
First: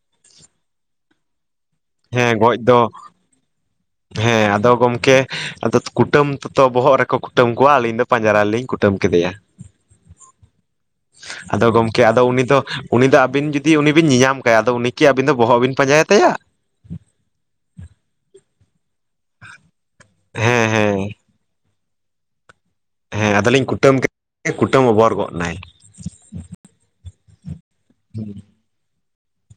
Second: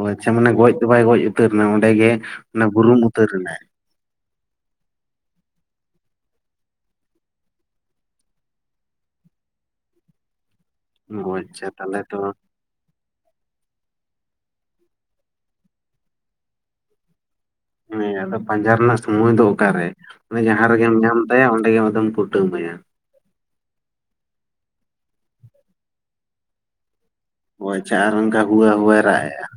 Speaker 1: ᱚ ᱟᱪᱪᱷᱟ ᱢᱟᱱᱮ ᱜᱚᱡ ᱫᱚ ᱵᱟᱭ ᱜᱚᱡ ᱩᱛᱟᱹᱨ ᱮᱱᱟ ᱚᱸᱰᱮ ᱜᱮ
Speaker 2: ᱦᱮᱸ ᱜᱚᱡ ᱫᱚ
Speaker 1: ᱵᱩᱨᱩᱢ ᱩᱛᱟᱹᱨᱮᱱᱟᱭ
Speaker 2: ᱦᱮᱸ ᱟᱫᱚ ᱜᱚᱝᱠᱮ ᱟᱫᱚ ᱠᱩᱴᱟᱹᱢ ᱛᱚᱛᱚ ᱵᱚᱦᱚᱜ ᱨᱮᱠᱚ ᱠᱩᱴᱟᱹᱢ ᱠᱚᱣᱟ ᱟᱹᱞᱤᱧ ᱫᱚ ᱯᱟᱸᱡᱽᱨᱟ ᱨᱮᱞᱤᱧ ᱠᱩᱴᱟᱹᱢ ᱠᱮᱫᱮᱭᱟ
Speaker 1: ᱚ
Speaker 2: ᱟᱫᱚ
Speaker 1: ᱟᱪᱪᱷᱟ ᱛᱟᱦᱚᱞᱮ
Speaker 2: ᱜᱚᱝᱠᱮ
Speaker 1: ᱛᱚ
Speaker 2: ᱟᱫᱚ ᱩᱱᱤ ᱫᱚ ᱩᱱᱤ ᱫᱚ ᱟᱵᱮᱱ ᱡᱩᱫᱤ ᱩᱱᱤᱵᱮᱱ ᱧᱟᱢ ᱠᱟᱭᱟ ᱟᱫᱚ ᱩᱱᱤ ᱠᱤ ᱟᱵᱮᱱ ᱫᱚ ᱵᱚᱦᱚᱜ ᱵᱮᱱ ᱯᱟᱸᱡᱟᱭ ᱛᱟᱭᱟ ᱾
Speaker 1: ᱦᱮᱸ ᱟᱫᱚ ᱯᱟᱸᱡᱟ ᱨᱮᱱᱟᱜ ᱥᱚᱢᱚᱭ ᱫᱚ ᱚᱠᱟᱨᱮ ᱮ
Speaker 2: ᱦᱮᱸ
Speaker 1: ᱡᱟᱦᱟᱸ ᱨᱮᱜᱮᱢ
Speaker 2: ᱦᱮᱸ
Speaker 1: ᱧᱟᱢ ᱛᱟᱭᱟ ᱚᱸᱰᱮ ᱟᱫᱚᱢ ᱠᱩᱴᱟᱹᱢ ᱛᱟᱭᱟ
Speaker 2: ᱦᱮᱸ ᱟᱫᱚᱞᱤᱧ ᱠᱩᱴᱟᱹᱢ ᱠᱮᱫ ᱠᱩᱴᱟᱹᱢ ᱚᱵᱚᱨ ᱜᱚᱫ ᱱᱟᱭ
Speaker 1: ᱦᱚᱸᱼᱚᱭ ᱟᱪᱪᱪᱟ ᱟᱨ ᱚᱝᱠᱟ ᱦᱩᱣᱟᱹ ᱦᱩᱣᱟᱹ ᱨᱟᱜ ᱮᱫᱼᱟᱭ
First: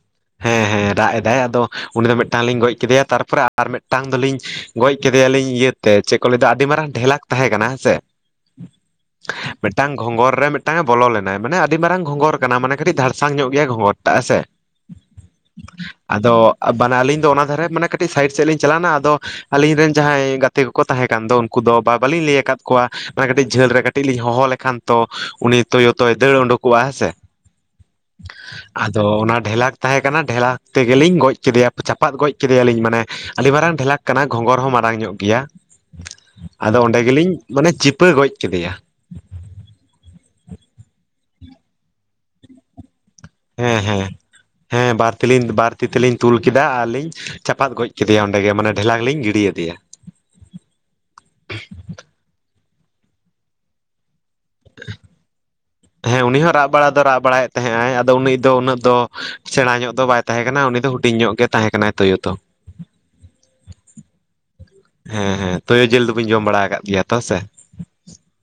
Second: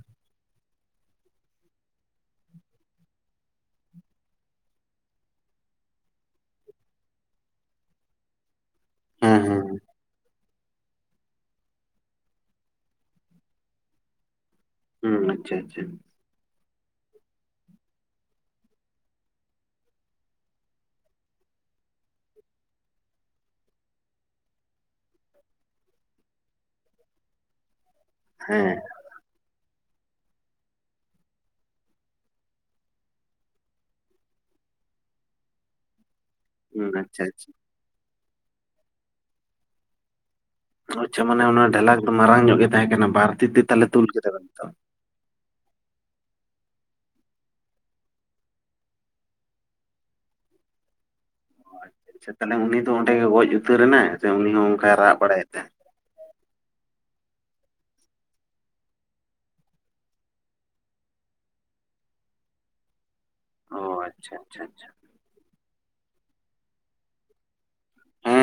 Speaker 2: ᱦᱮᱸ ᱦᱮᱸ ᱨᱟᱜ ᱮᱫᱟᱭ ᱟᱫᱚ ᱩᱱᱤ ᱫᱚ ᱢᱤᱫᱴᱟᱝ ᱞᱤᱧ ᱜᱚᱡ ᱠᱮᱫᱮᱭᱟ ᱛᱟᱨᱯᱚᱨᱮ ᱟᱨ ᱢᱤᱫᱴᱟᱝ ᱫᱚᱞᱤᱧ ᱜᱚᱡ ᱠᱮᱫᱮᱭᱟᱞᱤᱧ ᱤᱭᱟᱹ ᱪᱮᱫ ᱠᱚ ᱞᱟᱹᱭᱟ ᱟᱹᱰᱤ ᱢᱟᱨᱟᱝ ᱰᱷᱮᱞᱟᱠ ᱛᱟᱦᱮᱸ ᱠᱟᱱᱟ ᱦᱮᱸᱥᱮ
Speaker 1: ᱦᱮᱸ ᱦᱮᱸ
Speaker 2: ᱢᱤᱫᱴᱟᱝ ᱜᱷᱚᱸᱜᱚᱨ ᱨᱮ ᱢᱤᱫᱴᱟᱝᱮ ᱵᱚᱞᱚ ᱞᱮᱱᱟᱭ ᱢᱟᱱᱮ ᱟᱹᱰᱤ ᱢᱟᱨᱟᱝ ᱜᱷᱚᱸᱜᱚᱨ ᱠᱟᱱᱟ ᱢᱟᱱᱮ ᱠᱟᱹᱴᱤᱡ ᱫᱷᱟᱲᱥᱟᱝ ᱧᱚᱜ ᱜᱮᱭᱟ ᱜᱷᱚᱸᱜᱚᱨ ᱴᱟᱜ ᱦᱮᱸ ᱥᱮ
Speaker 1: ᱦᱩᱸ ᱟᱪᱪᱷᱟ ᱟᱪᱪᱷᱟ
Speaker 2: ᱟᱫᱚ ᱟᱞᱤᱧ ᱫᱚ ᱚᱱᱟ ᱫᱷᱟᱨᱮ ᱢᱟᱱᱮ ᱠᱟᱹᱴᱤᱡ ᱥᱟᱭᱤᱰ ᱥᱮᱫ ᱞᱤᱧ ᱪᱟᱞᱟᱣᱱᱟ ᱟᱫᱚ ᱟᱞᱤᱧ ᱨᱮᱱ ᱡᱟᱦᱟᱸᱭ ᱜᱟᱛᱮ ᱜᱟᱛᱮ ᱠᱚᱠᱚ ᱛᱟᱦᱮᱸ ᱠᱟᱱ ᱫᱚ ᱩᱱᱠᱩ ᱫᱚ ᱵᱟ ᱵᱟᱞᱤᱧ ᱞᱟᱹᱭ ᱟᱠᱟᱫ ᱠᱚᱣᱟ ᱚᱱᱟ ᱠᱟᱹᱴᱤᱡ ᱡᱷᱟᱹᱞ ᱨᱮ ᱠᱟᱹᱴᱤᱡ ᱞᱤᱧ ᱦᱚᱦᱚ ᱞᱮᱠᱷᱟᱱ ᱛᱚ ᱩᱱᱤ ᱛᱳᱭᱳ ᱛᱚ ᱫᱟᱹᱲ ᱩᱰᱩᱠᱚᱜᱼᱟ ᱦᱮᱸ ᱥᱮ
Speaker 1: ᱦᱮᱸ
Speaker 2: ᱛᱚ ᱚᱱᱟ ᱰᱷᱮᱞᱟᱠ ᱛᱟᱦᱮᱸ ᱠᱟᱱᱟ ᱰᱷᱮᱞᱟᱠ ᱛᱮᱜᱮᱞᱤᱧ ᱜᱚᱡ ᱠᱮᱫᱮᱭᱟ ᱪᱟᱯᱟᱫ ᱜᱚᱡ ᱠᱮᱫᱮᱭᱟᱞᱤᱧ ᱢᱟᱱᱮ ᱟᱹᱰᱤ ᱢᱟᱨᱟᱝ ᱰᱷᱮᱞᱟᱠ ᱠᱟᱱᱟ ᱜᱷᱚᱸᱜᱚᱨ ᱦᱚᱸ ᱢᱟᱨᱟᱝ ᱧᱚᱜ ᱜᱮᱭᱟ ᱟᱫᱚ ᱚᱸᱰᱮ
Speaker 1: ᱟᱪᱪᱷᱟ
Speaker 2: ᱜᱮᱞᱤᱧ
Speaker 1: ᱟᱪᱪᱷᱟ
Speaker 2: ᱢᱟᱱᱮ ᱪᱤᱯᱟᱹ ᱜᱚᱡ ᱠᱮᱫᱮᱭᱟ ᱾
Speaker 1: ᱟᱪᱪᱷᱟ ᱢᱟᱱᱮ ᱚᱱᱟ ᱰᱷᱮᱞᱟᱠ ᱫᱚ ᱢᱟᱨᱟᱝ ᱧᱚᱜ ᱜᱮ ᱛᱟᱦᱮᱸ ᱠᱟᱱᱟ ᱵᱟᱨᱛᱤ ᱛᱮ ᱛᱟᱞᱮ ᱛᱩᱞ ᱠᱮᱫᱟ ᱵᱮᱱ ᱛᱚ
Speaker 2: ᱛᱮᱞᱤᱧ ᱵᱟᱨ ᱛᱤ ᱛᱮᱞᱤᱧ ᱛᱩᱞ ᱠᱮᱫᱟ ᱟᱨ ᱞᱤᱧ ᱪᱟᱯᱟᱫ ᱜᱚᱡ ᱠᱮᱫᱮᱭᱟ ᱚᱸᱰᱮ ᱜᱮ ᱢᱟᱱᱮ ᱰᱷᱮᱞᱟᱠᱞᱤᱧ ᱜᱤᱰᱤ ᱟᱫᱮᱭᱟ
Speaker 1: ᱚ ᱟᱪᱪᱷᱟ ᱟᱪᱪᱷᱟ ᱛᱟᱦᱚᱞᱮ ᱩᱱᱤᱫᱚ ᱚᱸᱰᱮ ᱜᱮ ᱜᱚᱡ ᱩᱛᱟᱹᱨ ᱮᱱᱟᱭ ᱥᱮ ᱩᱱᱤ ᱦᱚᱸ ᱚᱱᱠᱟᱭ ᱨᱟᱜ ᱵᱟᱲᱟᱭᱮᱫ ᱛᱟᱭ
Speaker 2: ᱦᱮᱸ ᱩᱱᱤ ᱦᱚᱸ ᱨᱟᱜ ᱵᱟᱲᱟ ᱫᱚᱭ ᱨᱟᱜ ᱵᱟᱲᱟᱭᱮᱫ ᱛᱟᱦᱮᱸᱜ ᱟᱭ ᱟᱫᱚ ᱩᱱᱤ ᱫᱚ ᱩᱱᱟᱹᱜ ᱫᱚ ᱥᱮᱬᱟ ᱧᱚᱜ ᱫᱚ ᱵᱟᱭ ᱛᱟᱦᱮᱸ ᱠᱟᱱᱟ ᱩᱱᱤ ᱫᱚ ᱦᱩᱰᱤᱧ ᱧᱚᱜ ᱜᱮ ᱛᱟᱦᱮᱸ ᱠᱟᱱᱟᱭ ᱛᱩᱭᱳ ᱛᱚ
Speaker 1: ᱚ ᱟᱪᱪᱷᱟ ᱟᱪᱪᱷᱟ ᱟᱪᱪᱷᱟ
Speaker 2: ᱦᱮᱸ ᱦᱮᱸ ᱛᱚᱭᱳ ᱡᱤᱞ ᱫᱚᱵᱟᱹᱧ ᱡᱚᱢ ᱵᱟᱲᱟ ᱟᱠᱟᱫ ᱜᱮᱭᱟ ᱛᱚ ᱥᱮ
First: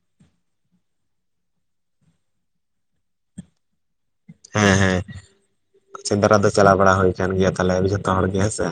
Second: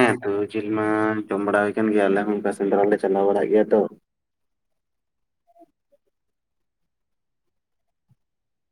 Speaker 1: ᱦᱮᱸ ᱛᱳᱭᱳ ᱡᱤᱞ ᱢᱟ ᱡᱚᱢ ᱵᱟᱲᱟ ᱦᱩᱭ ᱠᱟᱱ ᱜᱮᱭᱟ ᱟᱞᱮ ᱦᱚᱸ ᱚᱱᱠᱟ ᱥᱮᱸᱫᱽᱨᱟᱞᱮ ᱪᱟᱞᱟᱣ ᱵᱟᱲᱟᱜ ᱜᱮᱭᱟ ᱛᱚ
Speaker 2: ᱦᱮᱸ ᱦᱮᱸ ᱥᱮᱸᱫᱽᱨᱟ ᱫᱚ ᱪᱟᱞᱟᱣ ᱵᱟᱲᱟ ᱦᱩᱭ ᱟᱠᱟᱱ ᱜᱮᱭᱟ ᱛᱟᱦᱚᱞᱮ ᱡᱷᱚᱛᱚ ᱦᱚᱲ ᱜᱮ ᱦᱮᱸᱥᱮ